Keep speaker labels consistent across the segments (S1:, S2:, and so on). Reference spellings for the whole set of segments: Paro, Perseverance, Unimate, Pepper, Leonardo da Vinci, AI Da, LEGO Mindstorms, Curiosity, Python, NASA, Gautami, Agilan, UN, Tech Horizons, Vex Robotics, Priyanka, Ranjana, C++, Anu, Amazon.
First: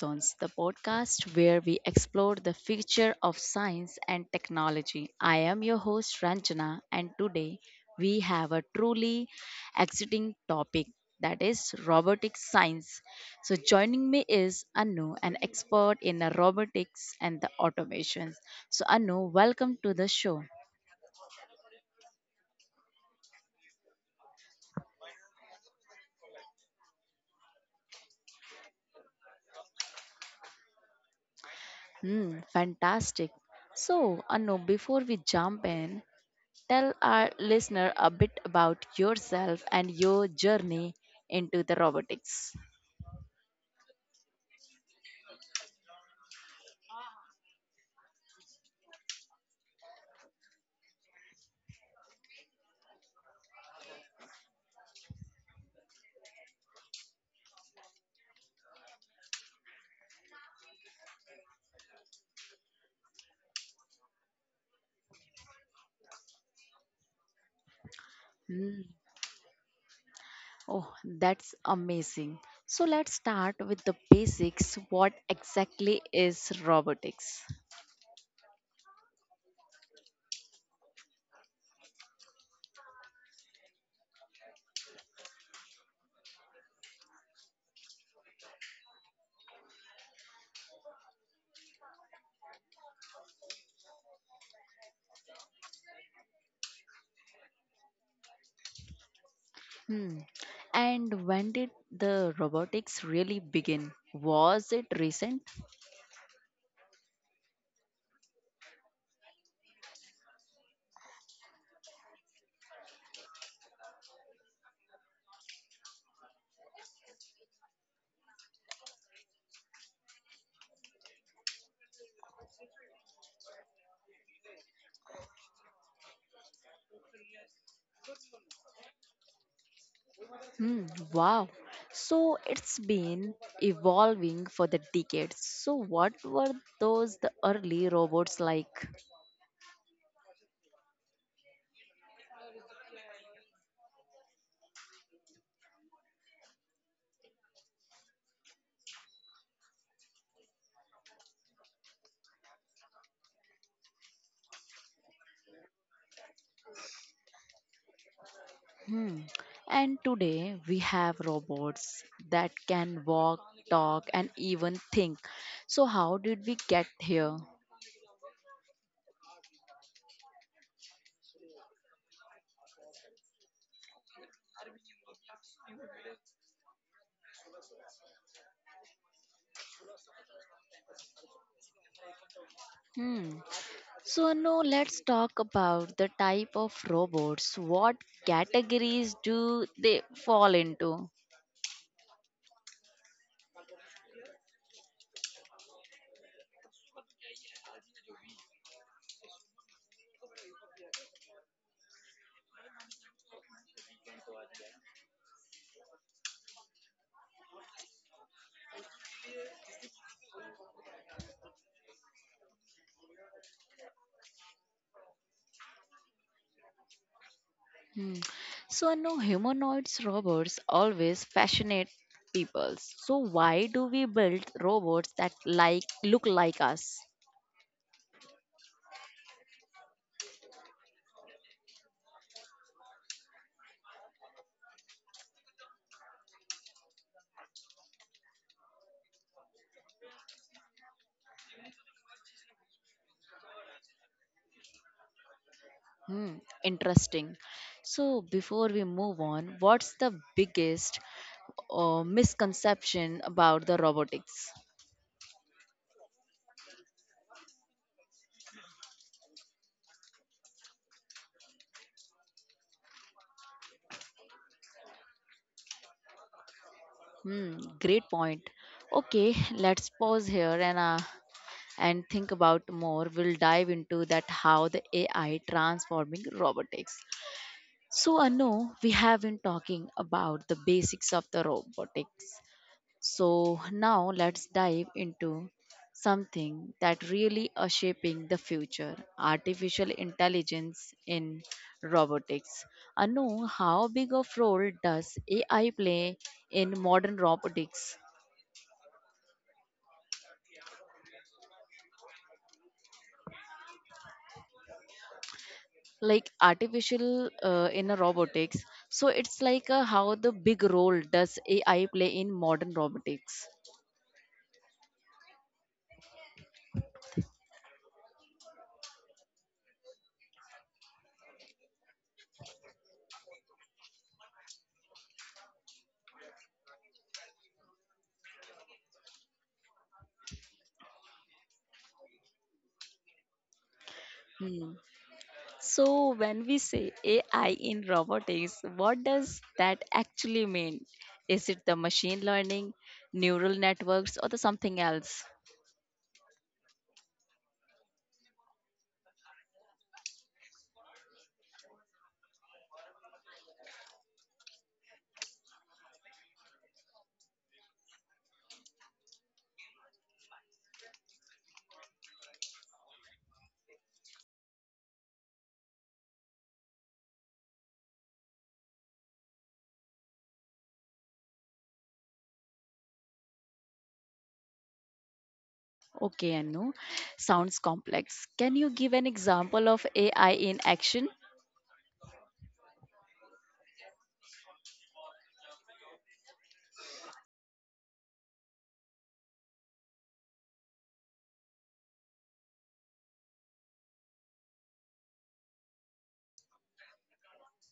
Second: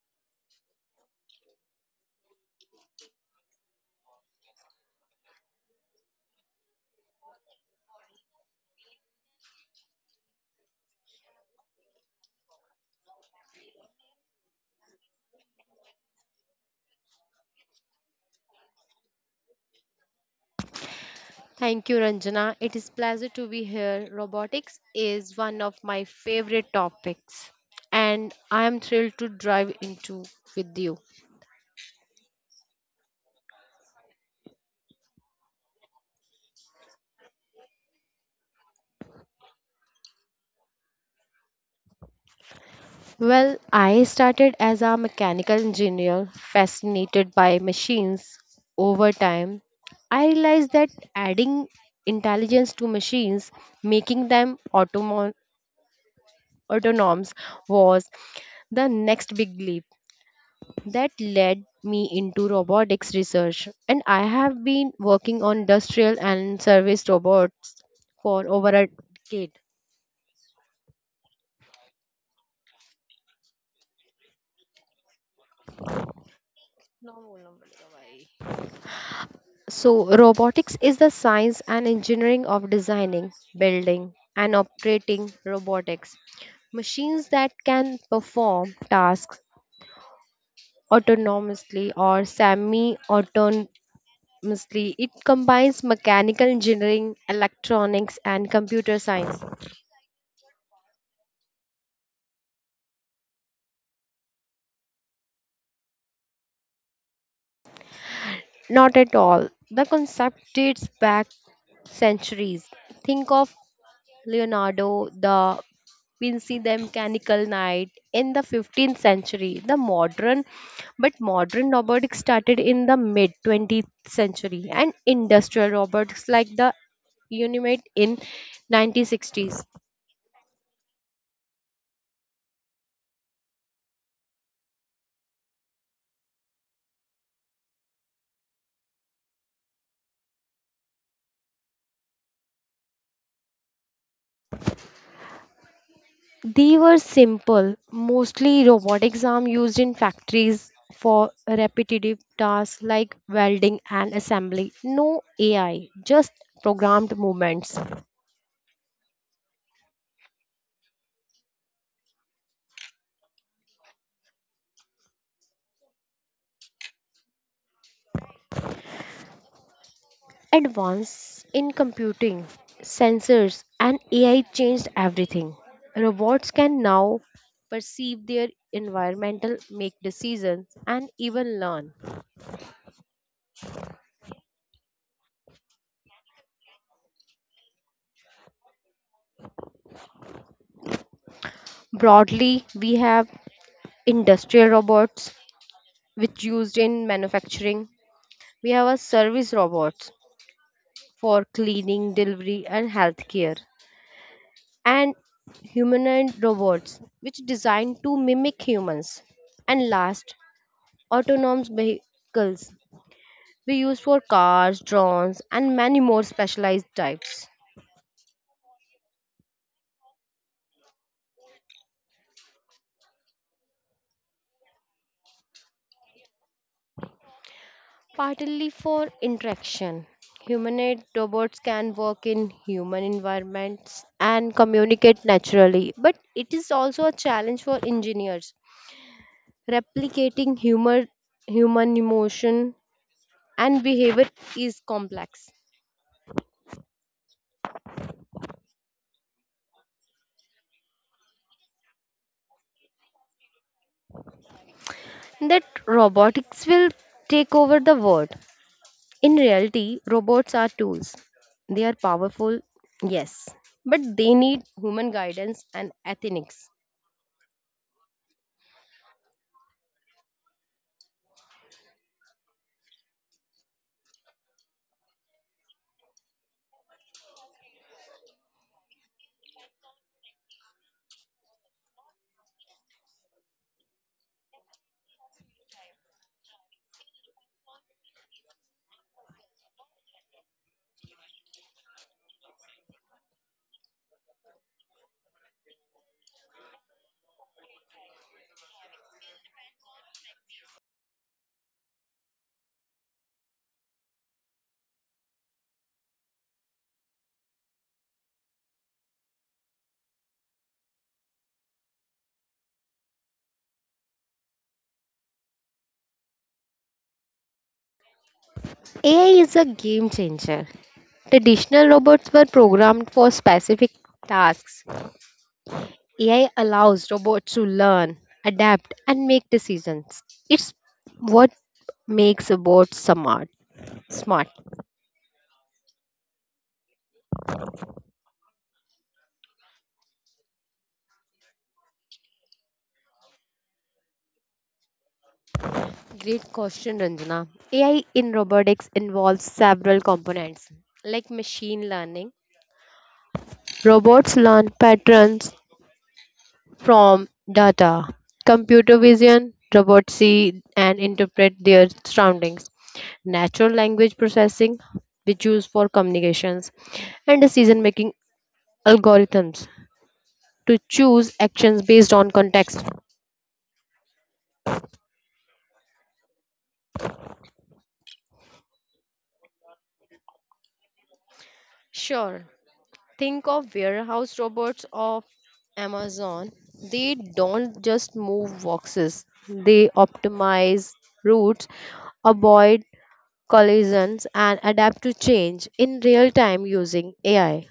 S1: Horizons, the podcast where we explore the future of science and technology. I am your host Ranjana, and today we have a truly exciting topic, that is robotic science. So, joining me is Anu, an expert in the robotics and the automations. So, Anu, welcome to the show.
S2: Thank you, Ranjana. It is pleasure to be here. Robotics is one of my favorite topics, and I am thrilled to dive into with you.
S1: Fantastic. So, Anu, before we jump in, tell our listener a bit about yourself and your journey into the robotics.
S2: Well, I started as a mechanical engineer, fascinated by machines. Over time, I realized that adding intelligence to machines, making them autonomous, was the next big leap. That led me into robotics research, and I have been working on industrial and service robots for over a decade.
S1: Oh, that's amazing. So let's start with the basics. What exactly is robotics?
S2: So robotics is the science and engineering of designing, building, and operating robotics machines that can perform tasks autonomously or semi autonomously. It combines mechanical engineering, electronics, and computer science.
S1: Hmm. And when did the robotics really begin? Was it recent?
S2: Not at all. The concept dates back centuries. Think of Leonardo da Vinci, the mechanical knight in the 15th century. But modern robotics started in the mid 20th century, and industrial robotics like the Unimate in 1960s.
S1: Hmm, wow. So it's been evolving for the decades. So what were those the early robots like?
S2: They were simple, mostly robotics arm used in factories for repetitive tasks like welding and assembly. No AI, just programmed movements.
S1: Hmm. And today we have robots that can walk, talk, and even think. So, how did we get here?
S2: Advance in computing, sensors, and AI changed everything. Robots can now perceive their environmental, make decisions, and even learn.
S1: Hmm. So, now let's talk about the type of robots. What categories do they fall into?
S2: Broadly, we have industrial robots, which used in manufacturing. We have a service robots for cleaning, delivery, and healthcare, and humanoid robots which designed to mimic humans. And last, autonomous vehicles we use for cars, drones, and many more specialized types.
S1: Hmm. So, no humanoids robots always fascinate people. So, why do we build robots that like look like us?
S2: Partly for interaction, humanoid robots can work in human environments and communicate naturally, but it is also a challenge for engineers replicating humor, human emotion, and behavior is complex.
S1: Hmm, interesting. So, before we move on, what's the biggest misconception about the robotics?
S2: That robotics will take over the world. In reality, robots are tools. They are powerful, yes, but they need human guidance and ethics.
S1: Hmm, great point. Okay, let's pause here and and think about more. We'll dive into that how the AI transforming robotics. So, Anu, we have been talking about the basics of the robotics, so now let's dive into something that really are shaping the future artificial intelligence in robotics. Anu, how big of role does AI play in modern robotics? Like artificial in a robotics. So it's like how the big role does AI play in modern robotics?
S2: AI is a game changer. Traditional robots were programmed for specific tasks. AI allows robots to learn, adapt, and make decisions. It's what makes robots smart. Smart.
S1: Hmm. So, when we say AI in robotics, what does that actually mean? Is it the machine learning, neural networks, or the something else?
S2: Great question, Ranjana. AI in robotics involves several components like machine learning. Robots learn patterns from data, computer vision, robots see and interpret their surroundings, natural language processing, which used for communications, and decision making algorithms to choose actions based on context.
S1: Okay, Anu, sounds complex. Can you give an example of AI in action?
S2: Sure. Think of warehouse robots of Amazon. They don't just move boxes, they optimize routes, avoid collisions, and adapt to change in real time using AI.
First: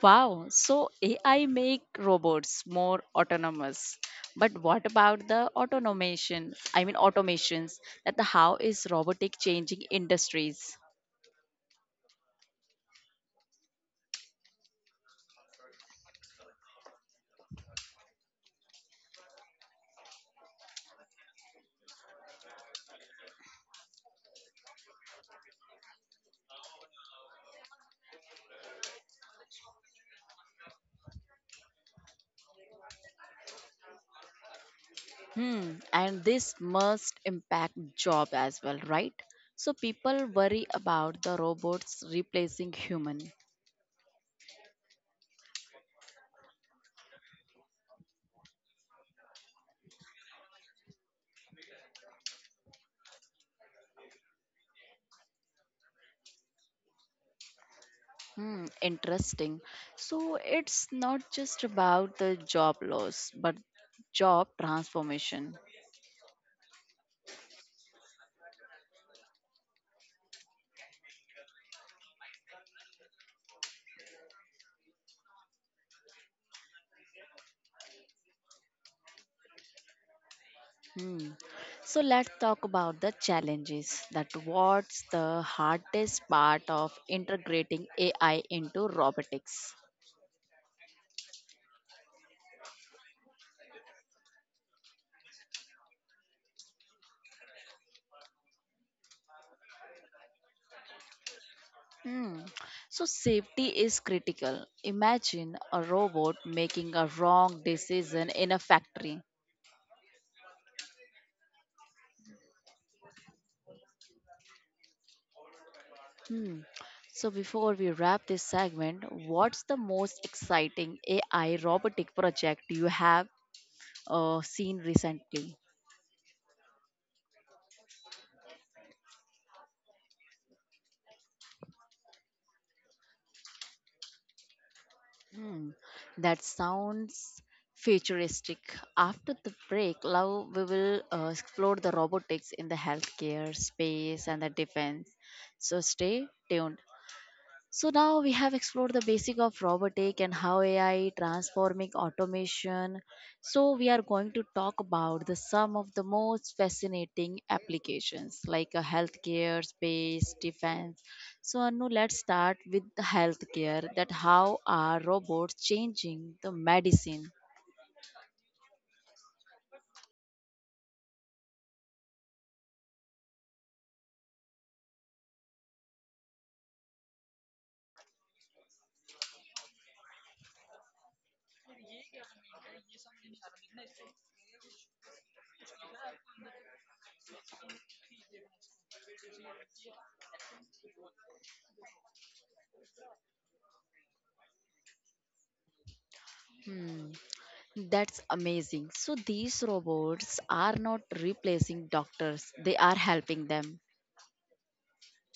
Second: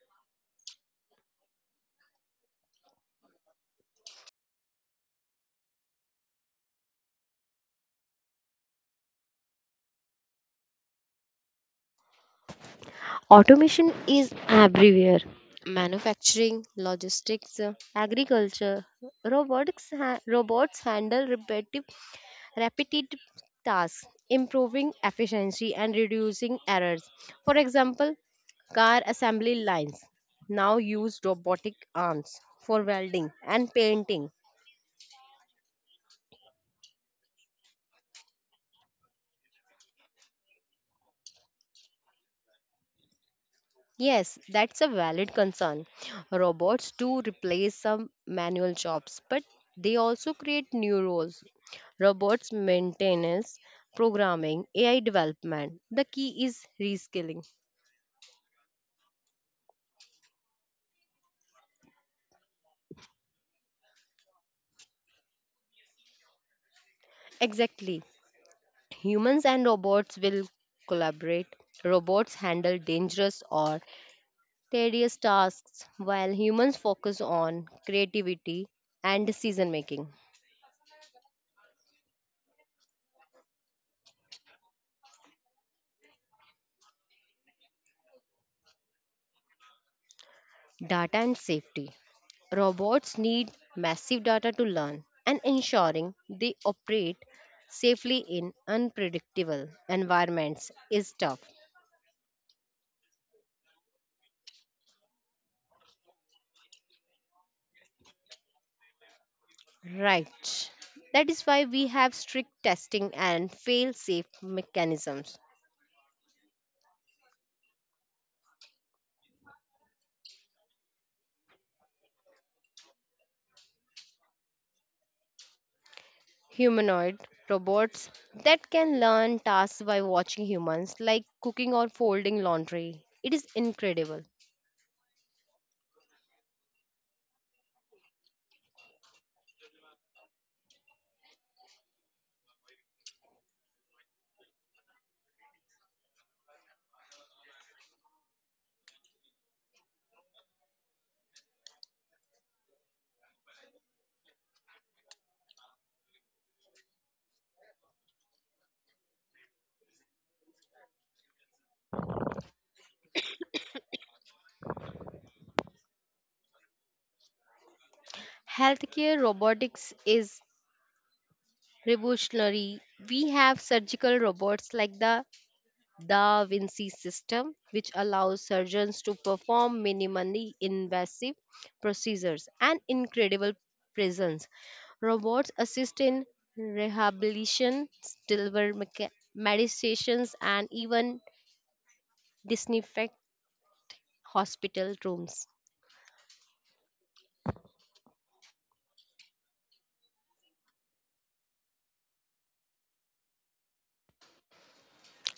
S1: Wow, so AI make robots more autonomous. But what about the automation? I mean automations that the how is robotic changing industries?
S2: Automation is everywhere: manufacturing, logistics, agriculture. Robots handle repetitive tasks, improving efficiency and reducing errors. For example, car assembly lines now use robotic arms for welding and painting.
S1: Hmm, and this must impact job as well, right? So people worry about the robots replacing human.
S2: Yes, that's a valid concern. Robots do replace some manual jobs, but they also create new roles. Robots maintenance, programming, AI development. The key is reskilling.
S1: Hmm, interesting. So it's not just about the job loss, but job transformation.
S2: Exactly. Humans and robots will collaborate. Robots handle dangerous or tedious tasks, while humans focus on creativity and decision making.
S1: Hmm. So let's talk about the challenges. That what's the hardest part of integrating AI into robotics?
S2: Data and safety. Robots need massive data to learn, and ensuring they operate safely in unpredictable environments is tough.
S1: Hmm. So, safety is critical. Imagine a robot making a wrong decision in a factory.
S2: Right. That is why we have strict testing and fail safe mechanisms.
S1: Hmm. So, before we wrap this segment, what's the most exciting AI robotic project you have seen recently?
S2: Humanoid robots that can learn tasks by watching humans, like cooking or folding laundry. It is incredible.
S1: Hmm. That sounds futuristic. After the break, now we will explore the robotics in the healthcare space and the defense. So, stay tuned. So now we have explored the basic of robotic and how AI transforming automation. So we are going to talk about the some of the most fascinating applications like a healthcare, space, defense. So Anu, let's start with the healthcare that how are robots changing the medicine?
S2: Healthcare robotics is revolutionary. We have surgical robots like the Da Vinci system, which allows surgeons to perform minimally invasive procedures and incredible presence. Robots assist in rehabilitation, deliver medications, and even disinfect hospital rooms.
S1: Hmm, that's amazing. So these robots are not replacing doctors, they are helping them.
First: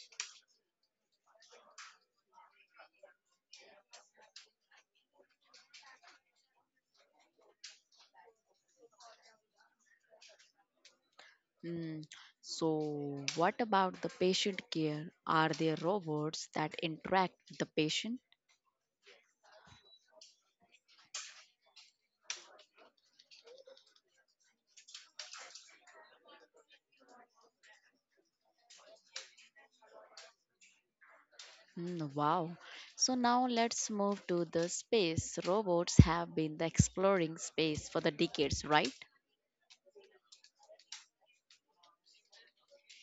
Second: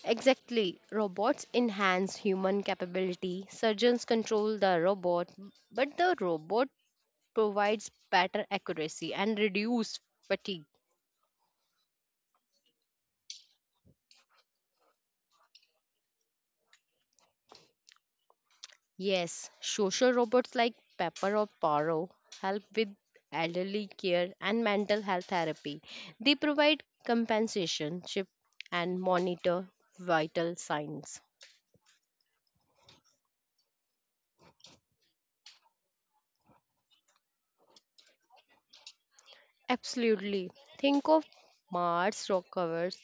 S2: Exactly, robots enhance human capability. Surgeons control the robot, but the robot provides better accuracy and reduce fatigue.
S1: Mm, So, what about the patient care? Are there robots that interact with the patient?
S2: Yes, social robots like Pepper or Paro help with elderly care and mental health therapy. They provide compensation chip and monitor vital signs.
S1: Mm, wow. So, now let's move to the space. Robots have been the exploring space for the decades, right?
S2: Absolutely. Think of Mars rock covers,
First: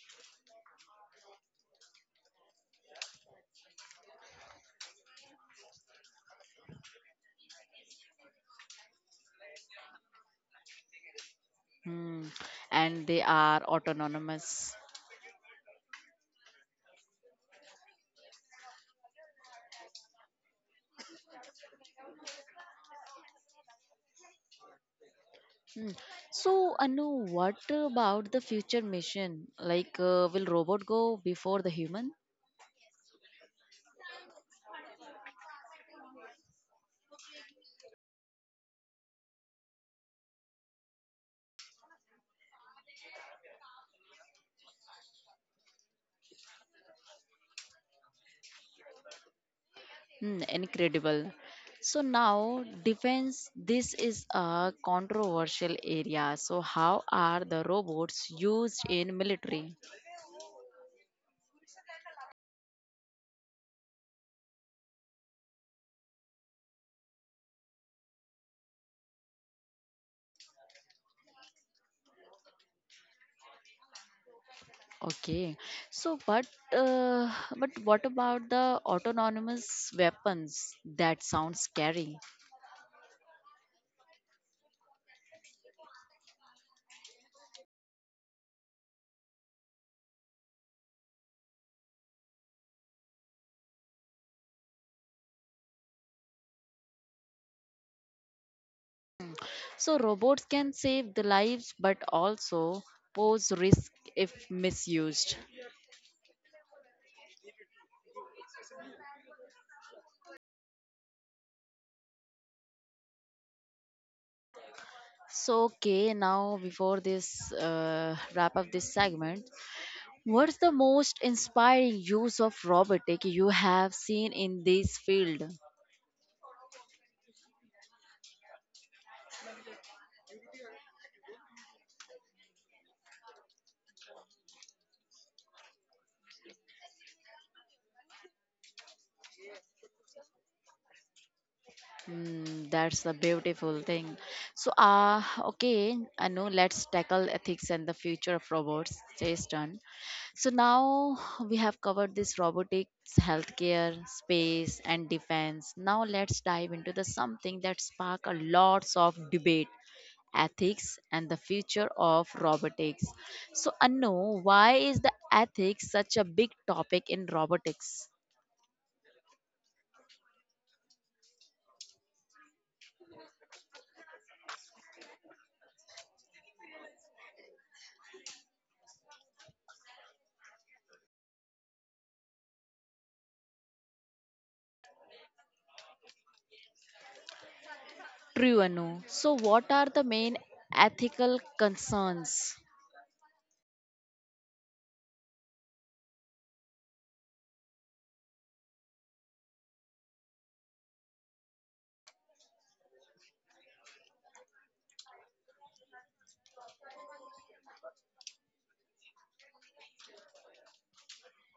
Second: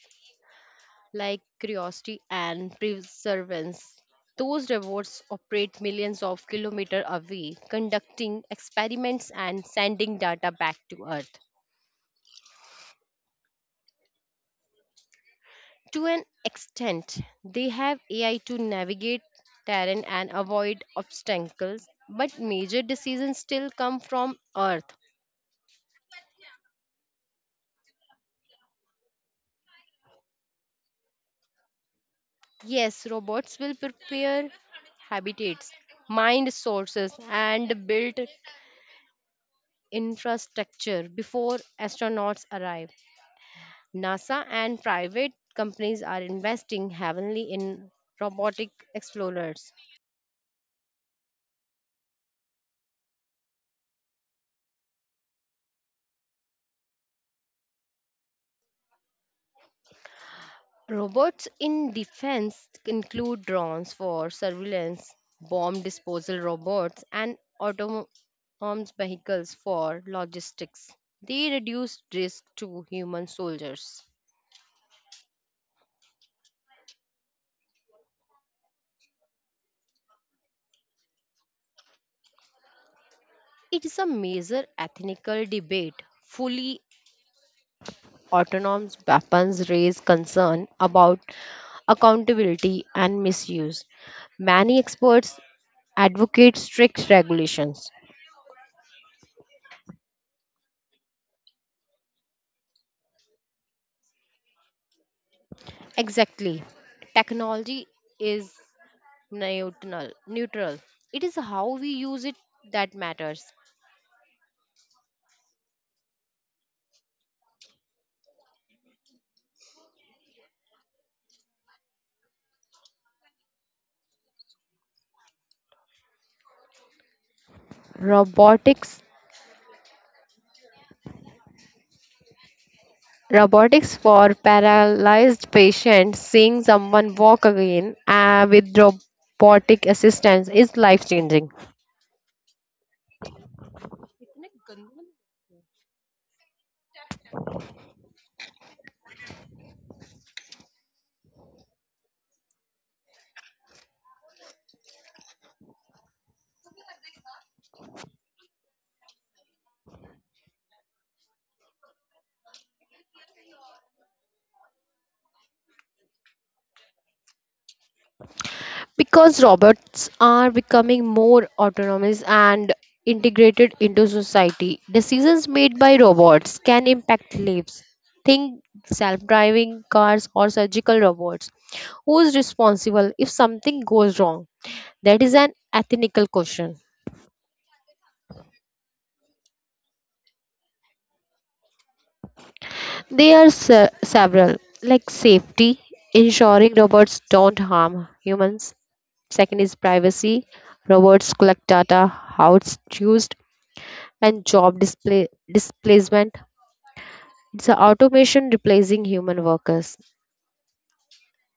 S2: like curiosity and perseverance. Those robots operate millions of kilometers away, conducting experiments and sending data back to Earth.
S1: Mm, and they are autonomous.
S2: To an extent, they have AI to navigate terrain and avoid obstacles, but major decisions still come from Earth.
S1: Mm. So, Anu, what about the future mission? Like, will robot go before the human?
S2: Yes, robots will prepare habitats, mine sources, and build infrastructure before astronauts arrive. NASA and private companies are investing heavily in robotic explorers.
S1: Hmm, incredible. So now defense this is a controversial area. So how are the robots used in military?
S2: Robots in defense include drones for surveillance, bomb disposal robots, and autonomous vehicles for logistics. They reduce risk to human soldiers.
S1: Okay. So but what about the autonomous weapons? That sounds scary.
S2: It is a major ethical debate. Fully autonomous weapons raise concern about accountability and misuse. Many experts advocate strict regulations.
S1: So robots can save the lives but also pose risk if misused.
S2: Exactly. Technology is neutral. Neutral. It is how we use it that matters.
S1: So, okay, now before this wrap up this segment, what's the most inspiring use of robotic you have seen in this field?
S2: Robotics robotics for paralyzed patients, seeing someone walk again with robotic assistance is life changing.
S1: Mm, that's a beautiful thing. So, okay, I know let's tackle ethics and the future of robots. Jay's turn. So, now we have covered this robotics, healthcare, space, and defense. Now, let's dive into the something that spark a lots of debate ethics and the future of robotics. So, Anu, why is the ethics such a big topic in robotics?
S2: Because robots are becoming more autonomous and integrated into society, decisions made by robots can impact lives. Think self driving cars or surgical robots. Who is responsible if something goes wrong? That is an ethical question.
S1: True, Anu. So, what are the main ethical concerns?
S2: There are several, like safety, ensuring robots don't harm humans. Second is privacy. Robots collect data, how it's used, and job displacement. It's a automation replacing human workers.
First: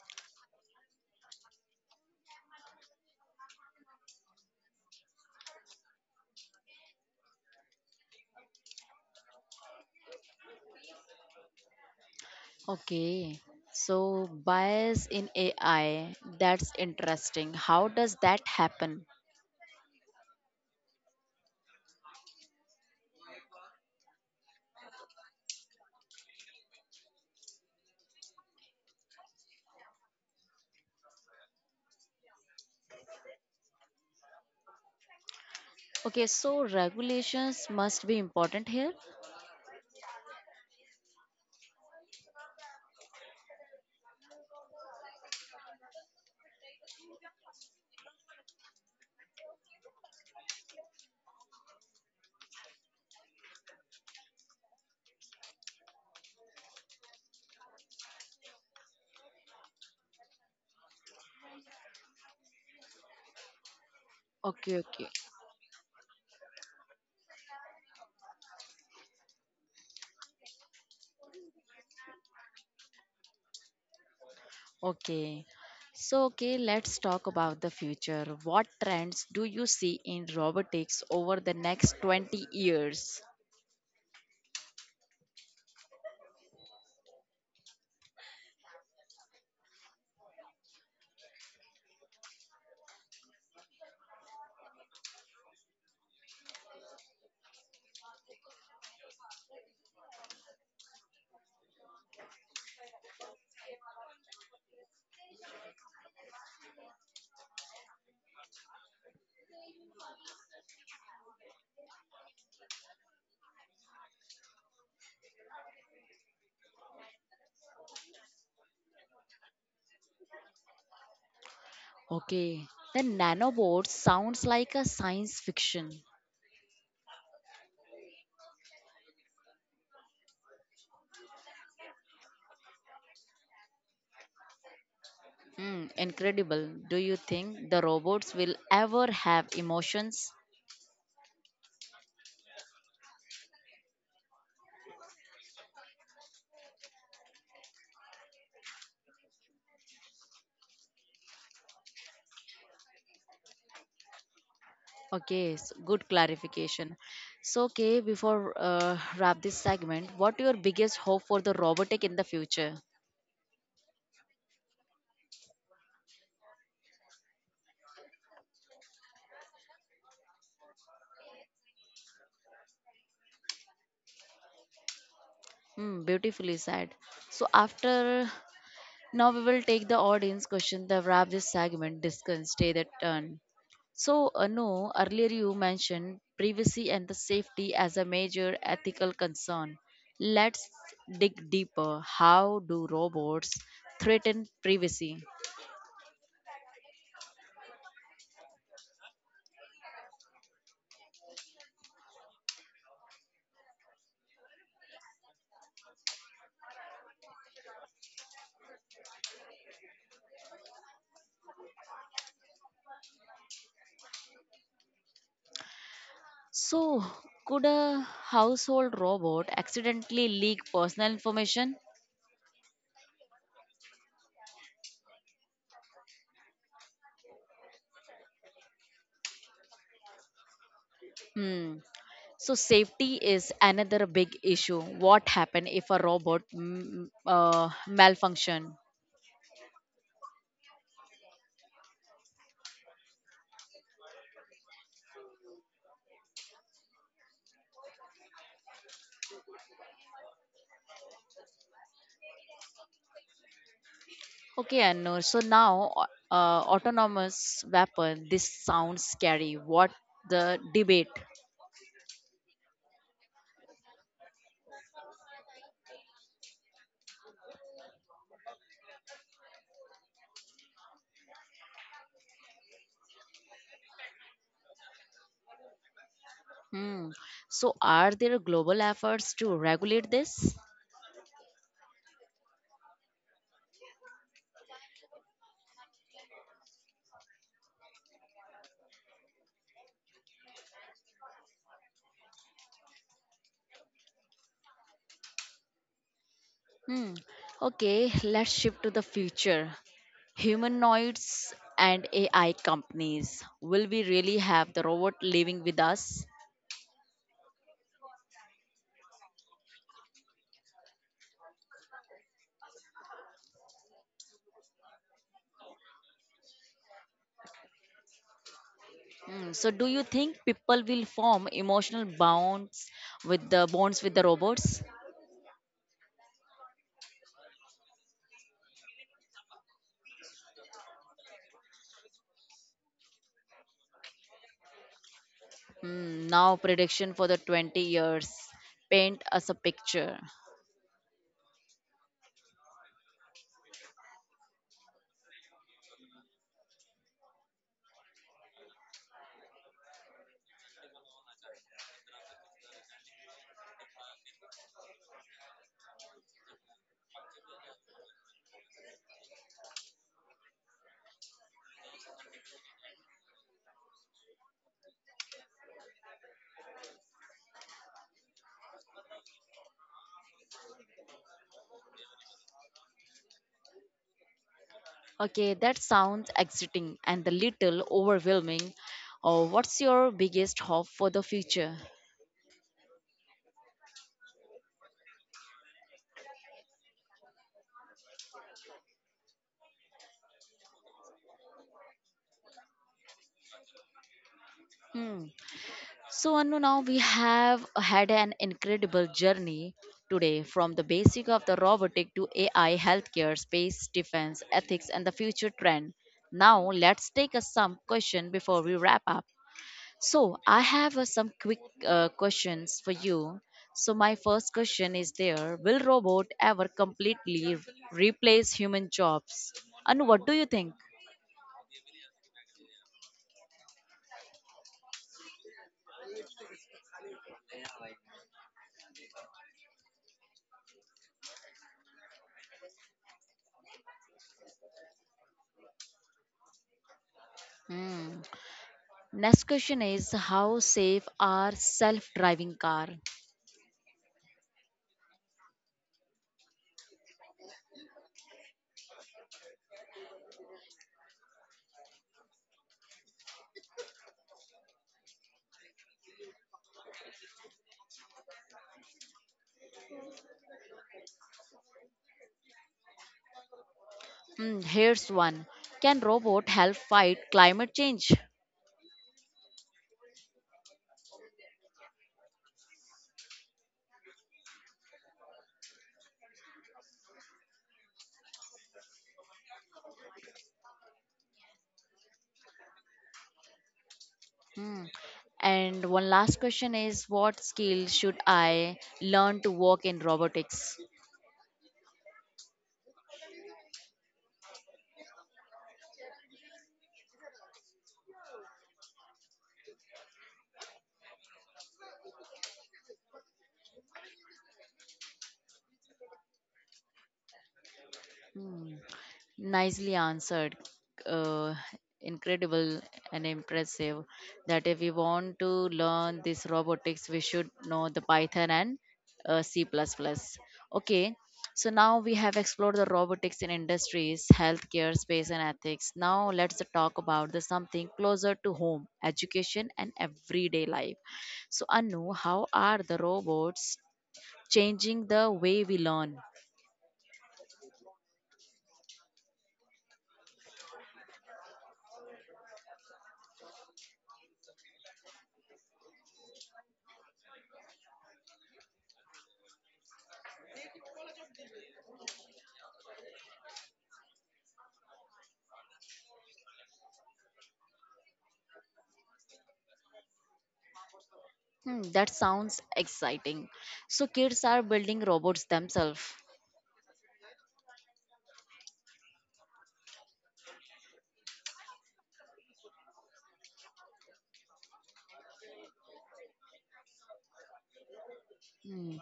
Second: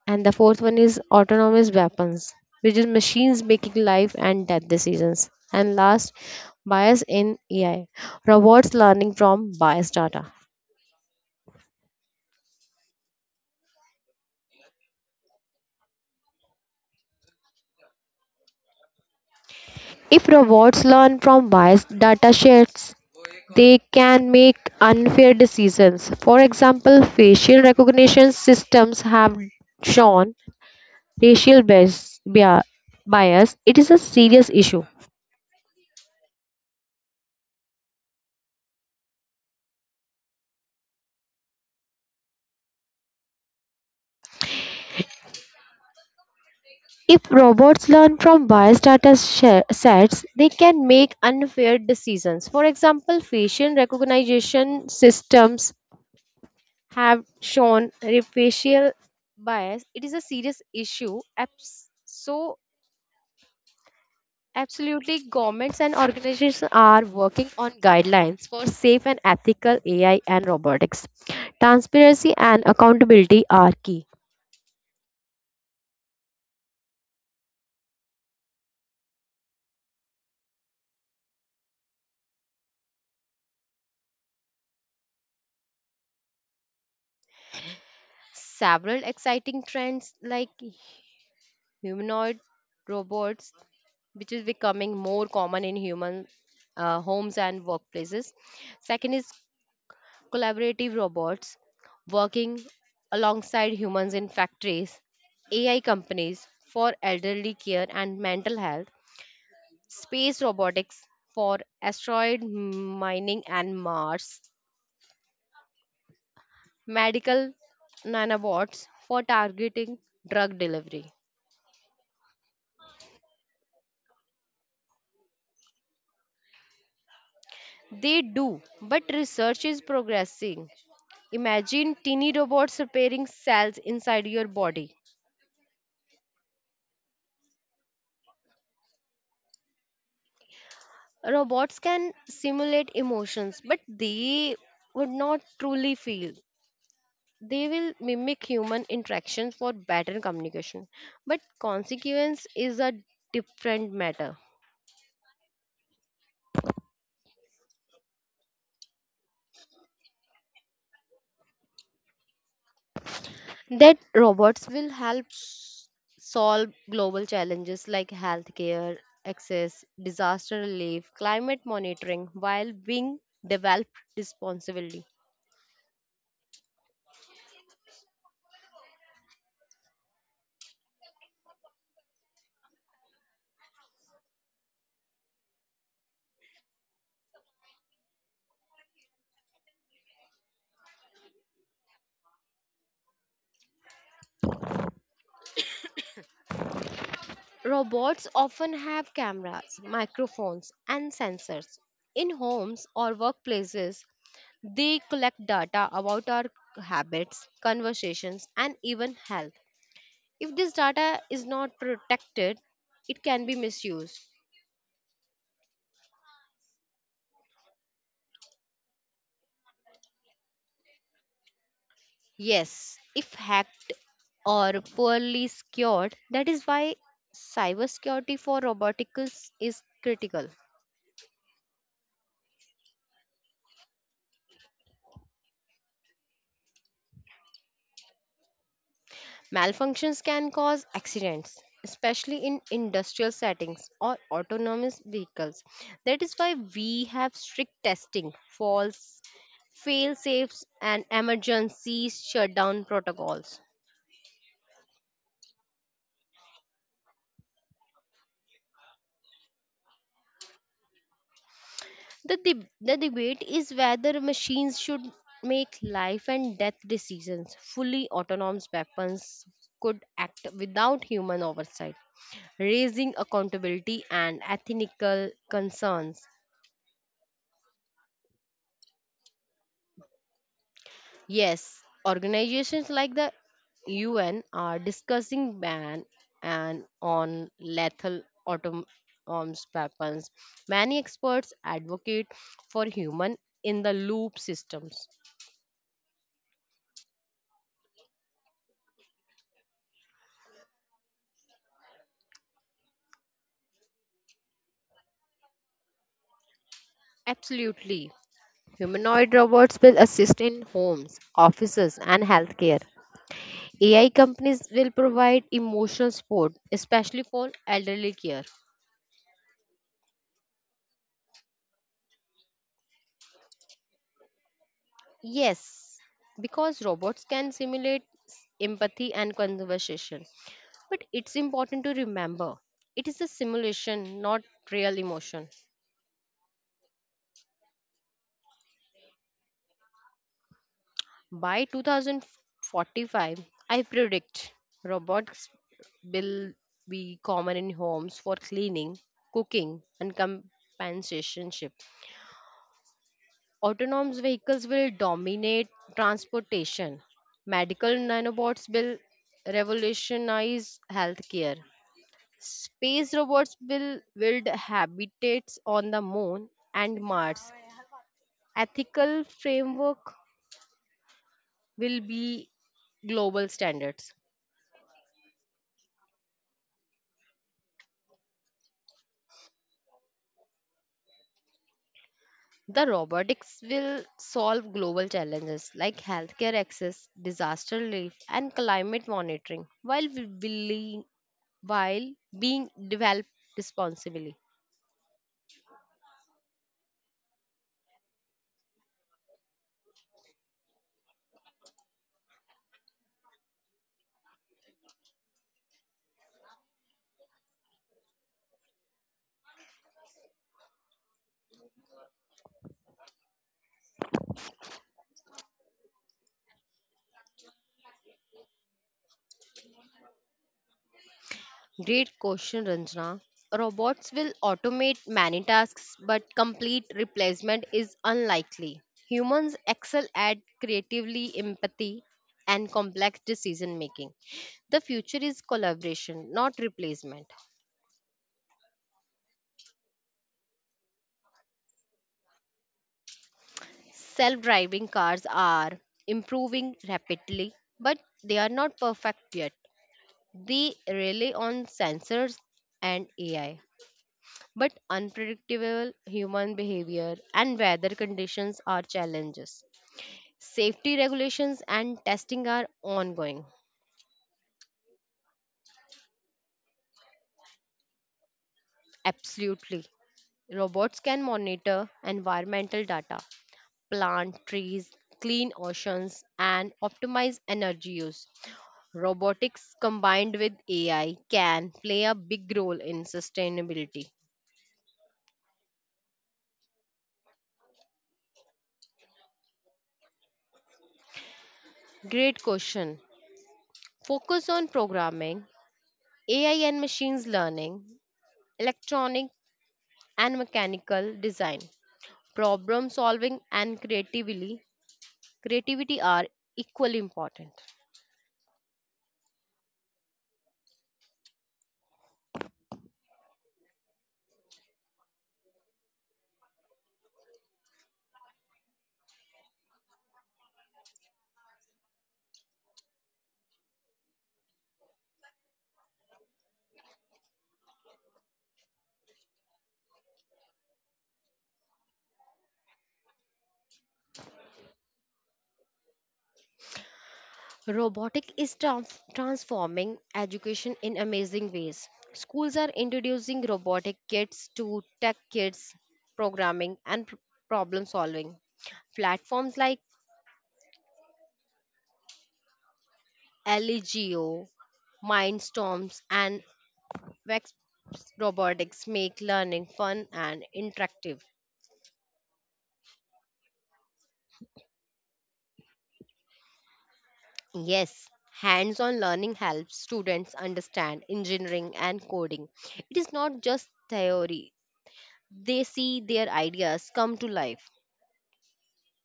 S2: And the fourth one is autonomous weapons, which is machines making life and death decisions. And last, bias in AI, robots learning from biased data.
S1: Okay. So, bias in AI, that's interesting. How does that happen?
S2: If robots learn from biased data sets, they can make unfair decisions. For example, facial recognition systems have shown racial bias, bias, it is a serious issue.
S1: Okay, so regulations must be important here.
S2: If robots learn from biased data sets, they can make unfair decisions. For example, facial recognition systems have shown facial bias. It is a serious issue. So,
S1: Okay, okay.
S2: absolutely, governments and organizations are working on guidelines for safe and ethical AI and robotics. Transparency and accountability are key.
S1: Okay. So, okay, let's talk about the future. What trends do you see in robotics over the next 20 years?
S2: Several exciting trends like humanoid robots, which is becoming more common in human homes and workplaces. Second is collaborative robots working alongside humans in factories, AI companies for elderly care and mental health, space robotics for asteroid mining and Mars, medical nanobots for targeting drug delivery.
S1: Okay. The nanobot sounds like a science fiction.
S2: They do, but research is progressing. Imagine teeny robots repairing cells inside your body.
S1: Hmm, incredible. Do you think the robots will ever have emotions?
S2: Robots can simulate emotions, but they would not truly feel. They will mimic human interactions for better communication. But consequence is a different matter.
S1: Okay, s good clarification. So, okay, before wrap this segment, what your biggest hope for the robotic in the future?
S2: That robots will help solve global challenges like healthcare access, disaster relief, climate monitoring while being developed responsibly.
S1: Hmm, beautifully said. So after now we will take the audience question, that wrap this segment, discuss, stay that turn. So, Anu, earlier you mentioned privacy and the safety as a major ethical concern. Let's dig deeper. How do robots threaten privacy?
S2: Robots often have cameras, microphones, and sensors. In homes or workplaces, they collect data about our habits, conversations, and even health. If this data is not protected, it can be misused.
S1: So, could a household robot accidentally leak personal information?
S2: Yes, if hacked or poorly secured, that is why cybersecurity for robotics is critical.
S1: Hmm. So safety is another big issue. What happen if a robot malfunction?
S2: Malfunctions can cause accidents, especially in industrial settings or autonomous vehicles. That is why we have strict testing, false fail safes, and emergency shutdown protocols.
S1: Okay, Anu. So now, autonomous weapon. This sounds scary. What the debate?
S2: The debate is whether machines should make life and death decisions. Fully autonomous weapons could act without human oversight, raising accountability and ethical concerns.
S1: Hmm. So, are there global efforts to regulate this?
S2: Yes, organizations like the UN are discussing ban and on lethal autonomous weapons. Many experts advocate for human in the loop systems.
S1: Hmm. Okay, let's shift to the future. Humanoids and AI companies. Will we really have the robot living with us?
S2: Absolutely. Humanoid robots will assist in homes, offices, and healthcare. AI companies will provide emotional support, especially for elderly care.
S1: Hmm. So, do you think people will form emotional bonds with the robots?
S2: Yes, because robots can simulate empathy and conversation. But it's important to remember it is a simulation, not real emotion.
S1: Hmm, now prediction for the 20 years. Paint us a picture.
S2: By 2045, I predict robots will be common in homes for cleaning, cooking, and companionship. Autonomous vehicles will dominate transportation. Medical nanobots will revolutionize healthcare. Space robots will build habitats on the moon and Mars. Ethical framework will be global standards.
S1: Okay, that sounds exciting and a little overwhelming. What's your biggest hope for the future?
S2: The robotics will solve global challenges like healthcare access, disaster relief, and climate monitoring while, we believe, while being developed responsibly.
S1: Hmm. So, Anu, now we have had an incredible journey today from the basic of the robotic to AI, healthcare, space, defense, ethics, and the future trend. Now, let's take a some question before we wrap up. So I have some quick questions for you. So my first question is there, will robot ever completely replace human jobs? And what do you think?
S2: Great question, Ranjana. Robots will automate many tasks, but complete replacement is unlikely. Humans excel at creatively empathy and complex decision making. The future is collaboration, not replacement.
S1: Hmm. Next question is how safe are self-driving car?
S2: Self driving cars are improving rapidly, but they are not perfect yet. They rely on sensors and AI, but unpredictable human behavior and weather conditions are challenges. Safety regulations and testing are ongoing.
S1: Hmm, here's one. Can robot help fight climate change?
S2: Absolutely. Robots can monitor environmental data, plant trees, clean oceans, and optimize energy use. Robotics combined with AI can play a big role in sustainability.
S1: Hmm. And one last question is what skill should I learn to work in robotics?
S2: Great question. Focus on programming, AI and machines learning, electronic and mechanical design. Problem solving and creativity are equally important.
S1: Hmm. Nicely answered. Uh, Incredible and impressive that if we want to learn this robotics, we should know the Python and C++. Okay, so now we have explored the robotics in industries, healthcare, space, and ethics. Now let's talk about the something closer to home, education, and everyday life. So, Anu, how are the robots changing the way we learn?
S2: Robotic is transforming education in amazing ways. Schools are introducing robotic kits to tech kids, programming, and problem solving. Platforms like LEGO, Mindstorms, and Vex Robotics make learning fun and interactive.
S1: Hmm, that sounds exciting. So kids are building robots themselves.
S2: Yes, hands on learning helps students understand engineering and coding. It is not just theory, they see their ideas come to life.
S1: Hmm.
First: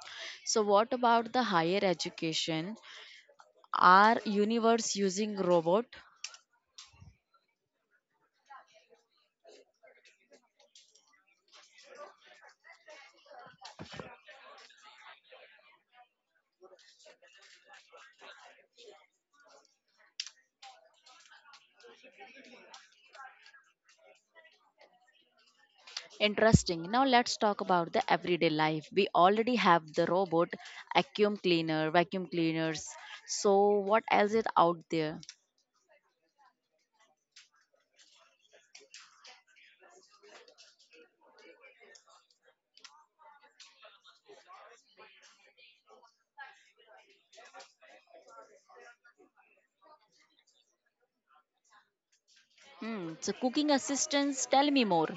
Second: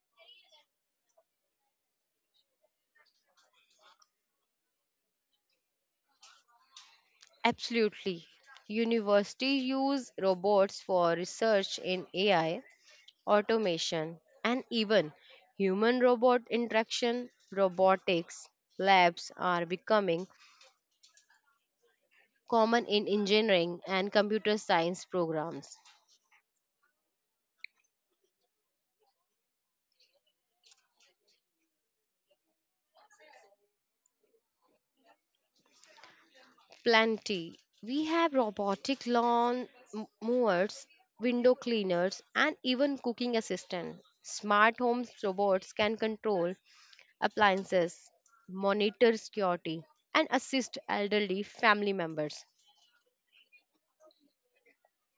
S1: So what about the higher education? Are universe using robot?
S2: Absolutely. Universities use robots for research in AI, automation, and even human robot interaction. Robotics labs are becoming common in engineering and computer science programs.
S1: Interesting. Now let's talk about the everyday life. We already have the vacuum cleaners. So what else is out there?
S2: Plenty. We have robotic lawn mowers, window cleaners, and even cooking assistants. Smart home robots can control appliances, monitor security, and assist elderly family members.
S1: Hmm. So cooking assistants, tell me more.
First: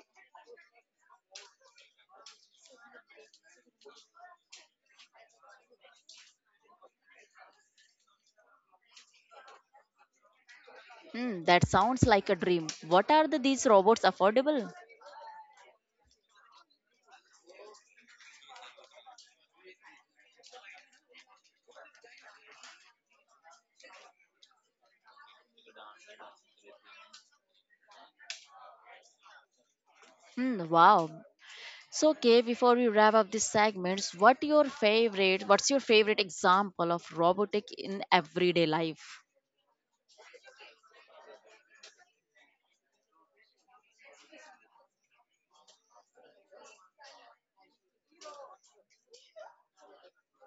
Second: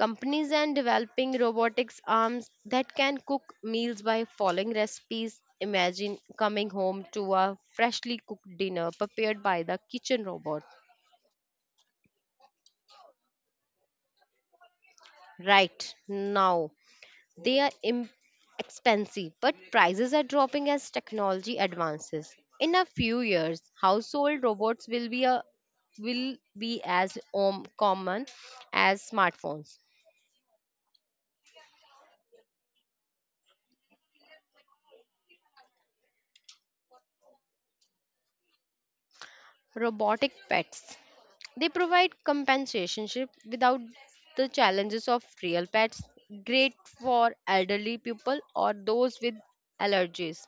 S2: Companies are developing robotics arms that can cook meals by following recipes. Imagine coming home to a freshly cooked dinner prepared by the kitchen robot.
S1: Hmm, that sounds like a dream. What are the, these robots affordable?
S2: Right now, they are expensive, but prices are dropping as technology advances. In a few years, household robots will be a will be as common as smartphones.
S1: Hmm, wow. So, Kay, before we wrap up these segments, What's your favorite example of robotic in everyday life?
S2: Robotic pets. They provide companionship without the challenges of real pets, great for elderly people or those with allergies.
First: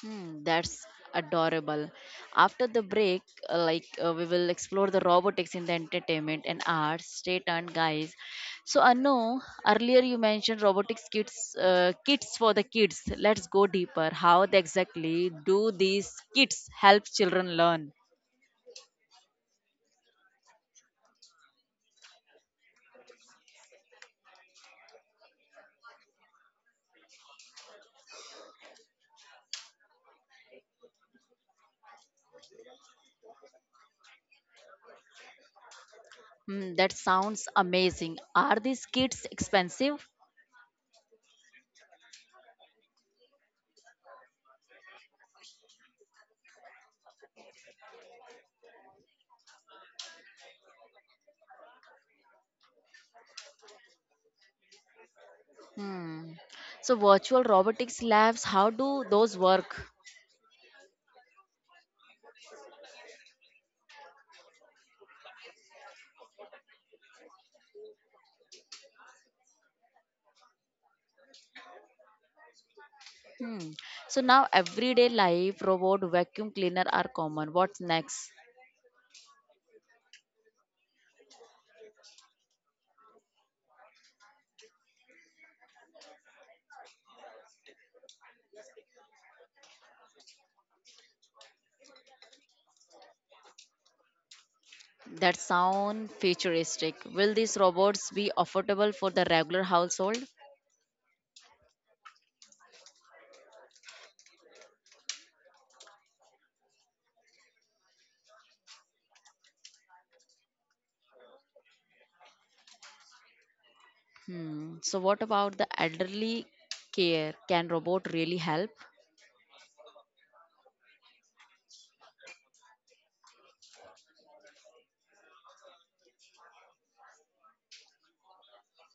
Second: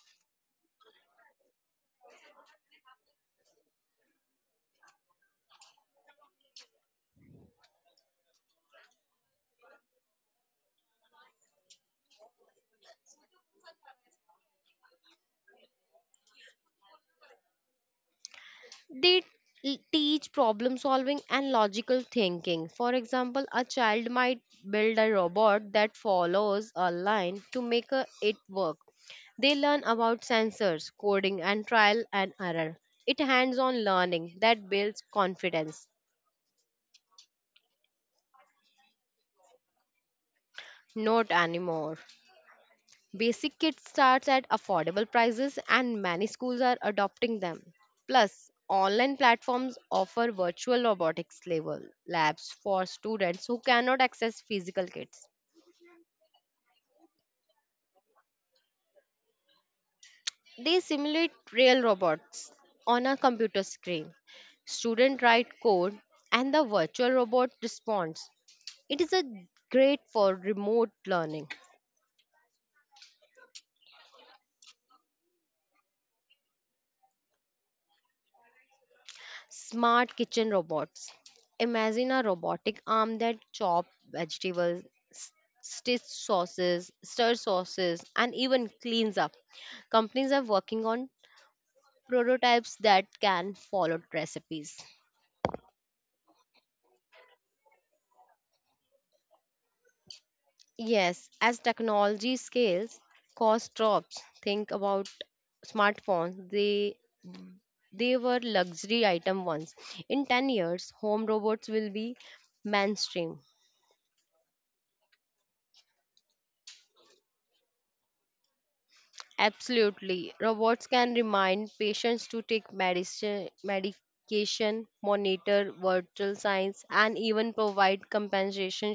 S1: Hmm, that's adorable. After the break, we will explore the robotics in the entertainment and arts. Stay tuned, guys. So, Anu, earlier you mentioned robotics kits, kits for the kids. Let's go deeper. How they exactly do these kits help children learn?
S2: They teach problem solving and logical thinking. For example, a child might build a robot that follows a line to make a, it work. They learn about sensors, coding, and trial and error. It hands on learning that builds confidence.
S1: Hmm, that sounds amazing. Are these kits expensive?
S2: Not anymore. Basic kit starts at affordable prices, and many schools are adopting them. Plus, online platforms offer virtual robotics level labs for students who cannot access physical kits.
S1: Hmm. So virtual robotics labs, how do those work?
S2: They simulate real robots on a computer screen. Students write code and the virtual robot responds. It is a great for remote learning.
S1: Hmm. So now everyday life, robot, vacuum cleaner are common. What's next?
S2: Smart kitchen robots. Imagine a robotic arm that chops vegetables, s- stitch sauces, stir sauces, and even cleans up. Companies are working on prototypes that can follow recipes.
S1: That sound futuristic. Will these robots be affordable for the regular household?
S2: Yes, as technology scales, cost drops. Think about smartphones. They were luxury item once. In 10 years, home robots will be mainstream.
S1: Hmm. So what about the elderly care? Can robot really help?
S2: Absolutely. Robots can remind patients to take medicine, medication, monitor vital signs, and even provide compensation.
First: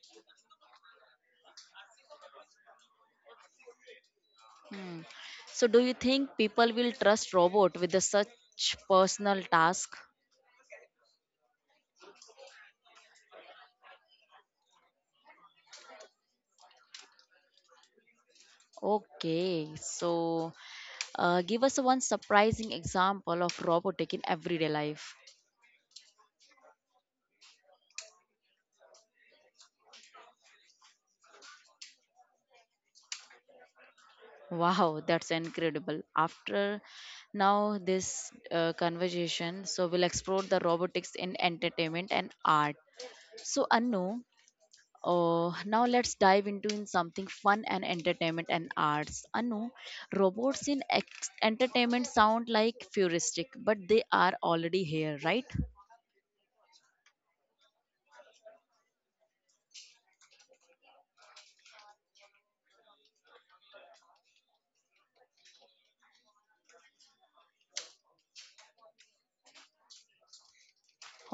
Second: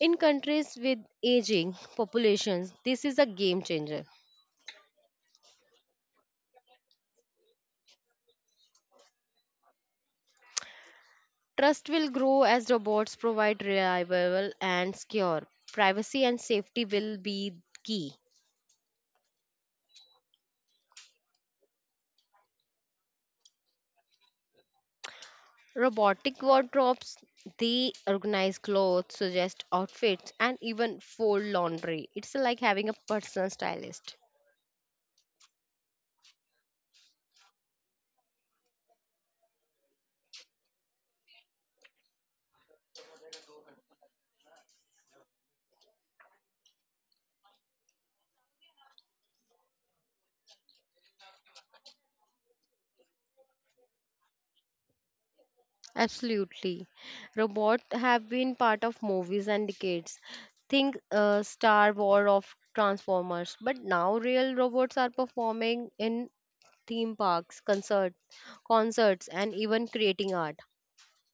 S2: In countries with aging populations, this is a game changer.
S1: Hmm. So do you think people will trust robot with the such personal task?
S2: Trust will grow as robots provide reliable and secure. Privacy and safety will be key.
S1: Okay, so give us one surprising example of robotic in everyday life.
S2: Robotic wardrobes, they organize clothes, suggest outfits, and even fold laundry. It's like having a personal stylist.
S1: Wow, that's incredible. After now this conversation, so we'll explore the robotics in entertainment and art. So Anu, now let's dive into in something fun and entertainment and arts. Anu, robots in entertainment sound like futuristic, but they are already here, right?
S2: Absolutely. Robots have been part of movies and decades. Think Star Wars of Transformers. But now real robots are performing in theme parks, concerts and even creating art.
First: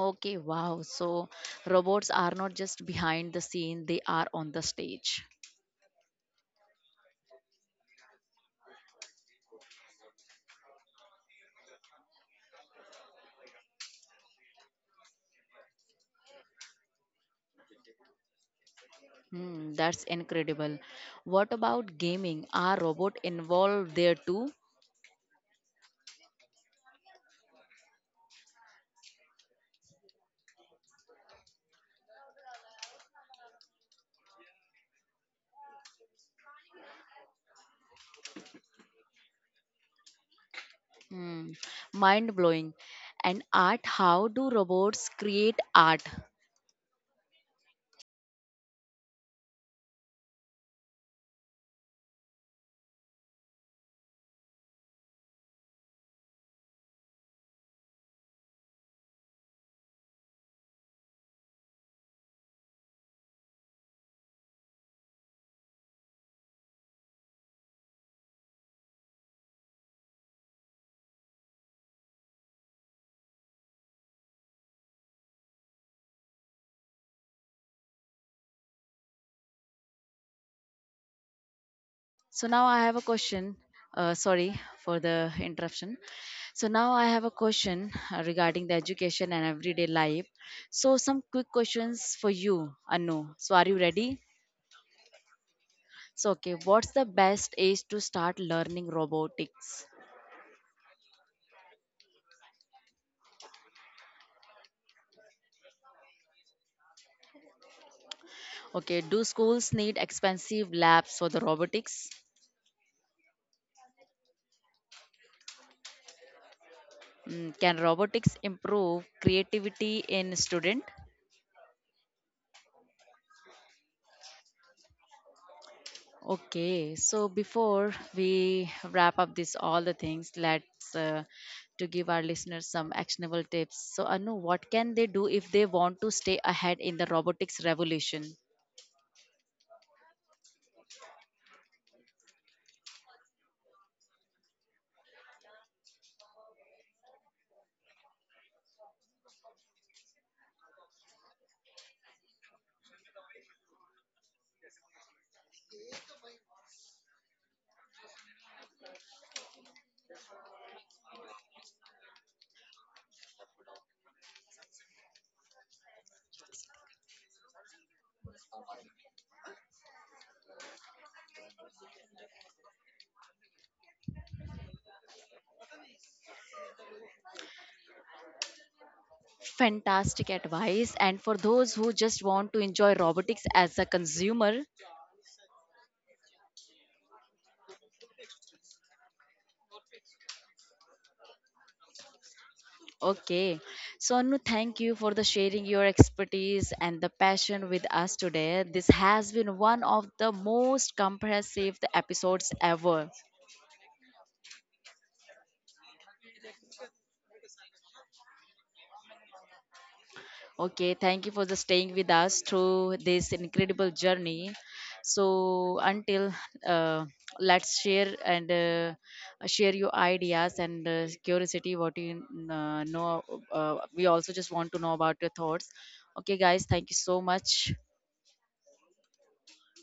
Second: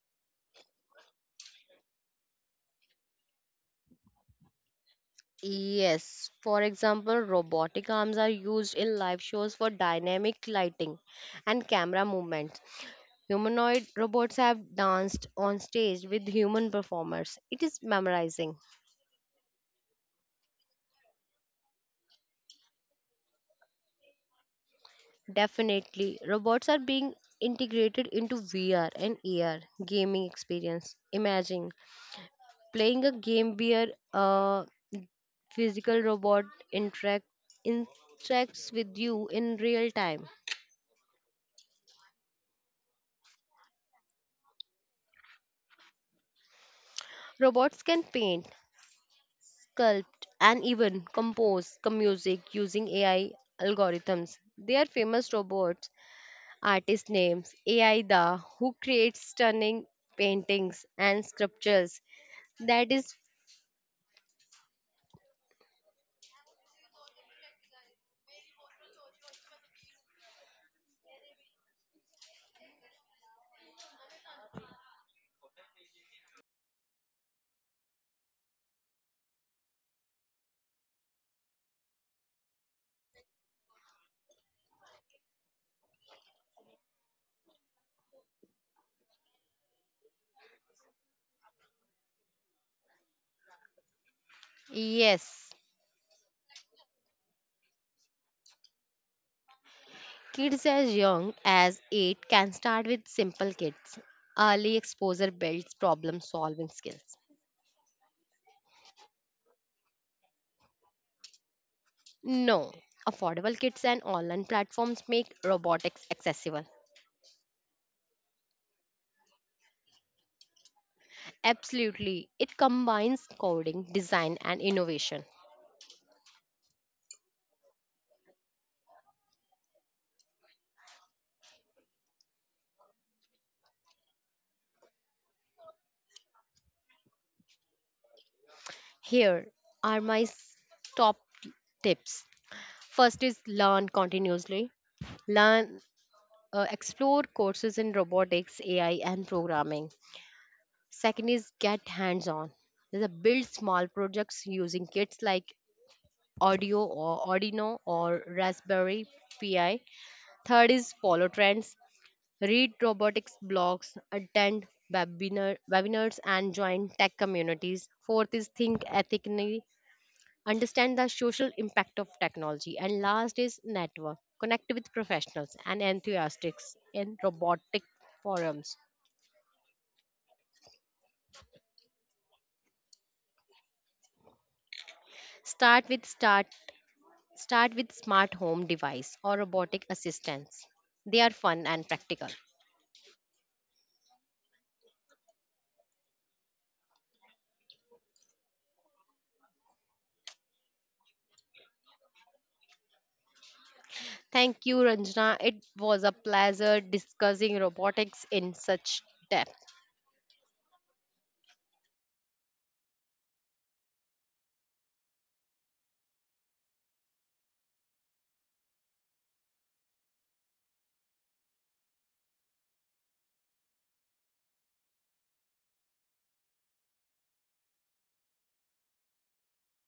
S1: Okay, wow. So robots are not just behind the scene, they are on the stage.
S2: Yes, for example, robotic arms are used in live shows for dynamic lighting and camera movements. Humanoid robots have danced on stage with human performers. It is memorizing.
S1: Hmm, that's incredible. What about gaming? Are robots involved there too?
S2: Definitely, robots are being integrated into VR and AR gaming experience. Imagine playing a game where a physical robot interact, interacts with you in real time.
S1: Hmm, mind blowing. And art, how do robots create art?
S2: Robots can paint, sculpt, and even compose music using AI algorithms. They are famous robots, artist names, AI Da, who creates stunning paintings and sculptures. That is,
S1: So now I have a question. Sorry for the interruption. So now I have a question regarding the education and everyday life. So some quick questions for you, Anu. So are you ready?
S2: yes.
S1: So, okay, what's the best age to start learning robotics?
S2: Kids as young as 8 can start with simple kits. Early exposure builds problem solving skills.
S1: Okay, do schools need expensive labs for the robotics?
S2: No, affordable kits and online platforms make robotics accessible.
S1: Mm, can robotics improve creativity in student?
S2: Absolutely, it combines coding, design, and innovation.
S1: Okay, so before we wrap up this all the things, let's to give our listeners some actionable tips. So, Anu, what can they do if they want to stay ahead in the robotics revolution?
S2: Here are my top tips. First is learn continuously. Learn, Explore courses in robotics, AI, and programming. Second is get hands on. There's a build small projects using kits like Audio or Arduino or Raspberry Pi. Third is follow trends. Read robotics blogs, attend webinars, and join tech communities. Fourth is think ethically, understand the social impact of technology. And last is network. Connect with professionals and enthusiasts in robotic forums.
S1: Fantastic advice, and for those who just want to enjoy robotics as a consumer.
S2: Start with start. Start with smart home device or robotic assistants. They are fun and practical.
S1: Okay. So, Anu, thank you for the sharing your expertise and the passion with us today. This has been one of the most comprehensive episodes ever.
S2: Thank you, Ranjana. It was a pleasure discussing robotics in such depth.
S1: Okay, thank you for the staying with us through this incredible journey. So, until uh, let's share and share your ideas and curiosity what you know. We also just want to know about your thoughts. Okay, guys, thank you so much.